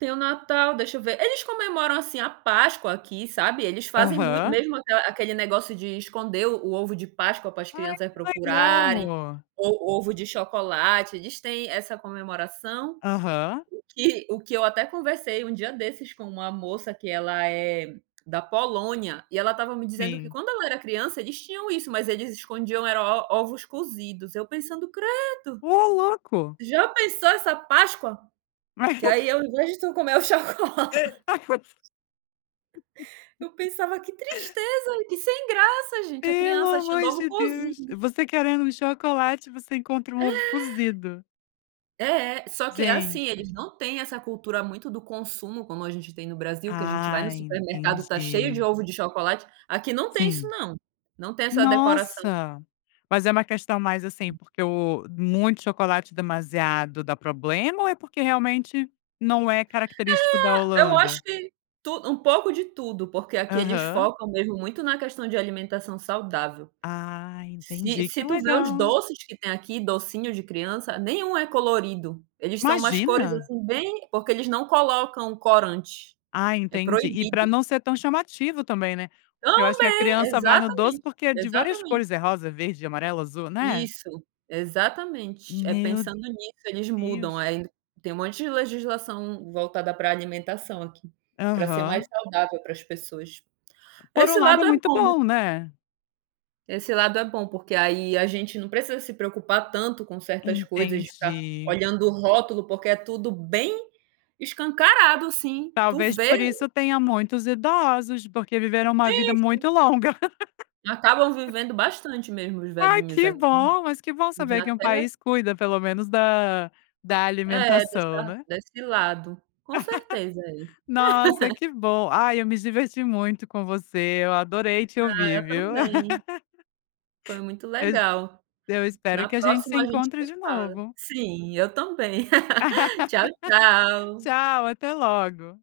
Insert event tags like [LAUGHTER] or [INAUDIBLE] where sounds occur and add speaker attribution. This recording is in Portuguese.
Speaker 1: Tem o Natal, deixa eu ver. Eles comemoram, assim, a Páscoa aqui, sabe? Eles fazem mui
Speaker 2: Aham.
Speaker 1: mesmo aquele negócio de esconder o ovo de Páscoa para as
Speaker 2: Ai
Speaker 1: crianças
Speaker 2: que
Speaker 1: procurarem,
Speaker 2: legal.
Speaker 1: o o ovo de chocolate, eles têm essa comemoração,
Speaker 2: Aham.
Speaker 1: que o que eu até conversei um dia desses com uma moça que ela é da Polônia, e ela estava me dizendo que
Speaker 2: Sim.
Speaker 1: quando ela era criança eles tinham isso, mas eles escondiam e era o ovos cozidos. Eu pensando: "Credo",
Speaker 2: Oh, louco.
Speaker 1: já pensou essa páscoa? Que
Speaker 2: [LAUGHS]
Speaker 1: aí ao invés de tu comer o chocolate. Eu pensava que
Speaker 2: [UNINTELLIGIBLE]
Speaker 1: tristeza, que sem graça gente, a
Speaker 2: Pelo
Speaker 1: criança achando
Speaker 2: amor
Speaker 1: ovo
Speaker 2: de Deus.
Speaker 1: cozido.
Speaker 2: Você querendo um chocolate, você encontra um
Speaker 1: É.
Speaker 2: ovo cozido.
Speaker 1: É, só que assim, eles
Speaker 2: Gente.
Speaker 1: não têm essa cultura muito do consumo como a gente tem no Brasil, que a gente vai no
Speaker 2: Ah,
Speaker 1: supermercado, tá cheio de
Speaker 2: entendi.
Speaker 1: ovo de chocolate, aqui não tem isso
Speaker 2: Sim.
Speaker 1: não, não tem essa decoração.
Speaker 2: Nossa, mas é uma questão mais assim
Speaker 1: Hum.
Speaker 2: porque o, muito chocolate demasiado dá problema, ou é porque realmente não é característico da
Speaker 1: É, eu acho
Speaker 2: Holanda?
Speaker 1: que um pouco de tudo, porque aqui eles
Speaker 2: Aham.
Speaker 1: focam mesmo muito na questão de alimentação saudável.
Speaker 2: Ah,
Speaker 1: Se
Speaker 2: entendi que
Speaker 1: se tu ver os
Speaker 2: legal.
Speaker 1: doces que tem aqui, docinho de criança, nenhum é colorido. Eles são umas cores
Speaker 2: Imagina.
Speaker 1: assim bem, porque eles não colocam corante.
Speaker 2: Ah,
Speaker 1: É
Speaker 2: entendi e pra
Speaker 1: proibido.
Speaker 2: não ser tão chamativo também, né? Porque eu acho que a
Speaker 1: Também,
Speaker 2: criança vai no doce
Speaker 1: exatamente,
Speaker 2: porque é de várias
Speaker 1: exatamente.
Speaker 2: cores, é rosa, verde, amarelo, azul, né.
Speaker 1: Isso, exatamente. É
Speaker 2: Meu
Speaker 1: pensando nisso eles mudam,
Speaker 2: Deus.
Speaker 1: aí tem um monte de legislação voltada pra alimentação aqui, pra ser mais
Speaker 2: Aham.
Speaker 1: saudável para as pessoas.
Speaker 2: Por
Speaker 1: Esse
Speaker 2: um lado é
Speaker 1: lado é
Speaker 2: muito
Speaker 1: bom.
Speaker 2: bom, né.
Speaker 1: Esse lado é bom, porque aí a gente não precisa se preocupar tanto com certas coisas, de ficar
Speaker 2: Entendi.
Speaker 1: olhando o rótulo porque é tudo bem escancarado assim, tu
Speaker 2: Talvez
Speaker 1: vê
Speaker 2: por isso tenha muitos idosos, porque viveram uma vida
Speaker 1: Gente.
Speaker 2: muito longa.
Speaker 1: Acabam
Speaker 2: [LAUGHS]
Speaker 1: vivendo bastante mesmo os
Speaker 2: Ai
Speaker 1: velhinhos
Speaker 2: que
Speaker 1: aqui.
Speaker 2: bom, mas que bom saber que um
Speaker 1: [UNINTELLIGIBLE]
Speaker 2: país cuida pelo menos da da
Speaker 1: É,
Speaker 2: alimentação, né.
Speaker 1: desse lado. Com certeza.
Speaker 2: [LAUGHS] Nossa,
Speaker 1: [LAUGHS]
Speaker 2: que bom. Ai eu me diverti muito com você, eu adorei te
Speaker 1: Ah,
Speaker 2: ouvir,
Speaker 1: eu
Speaker 2: viu.
Speaker 1: também.
Speaker 2: [LAUGHS]
Speaker 1: Foi muito
Speaker 2: Eu
Speaker 1: legal.
Speaker 2: eu espero
Speaker 1: Na
Speaker 2: que a gente se
Speaker 1: próxima a gente
Speaker 2: encontre
Speaker 1: vai
Speaker 2: de
Speaker 1: falar
Speaker 2: novo.
Speaker 1: Sim, eu também. [LAUGHS] Tchau
Speaker 2: [LAUGHS]
Speaker 1: tchau.
Speaker 2: Tchau, até logo.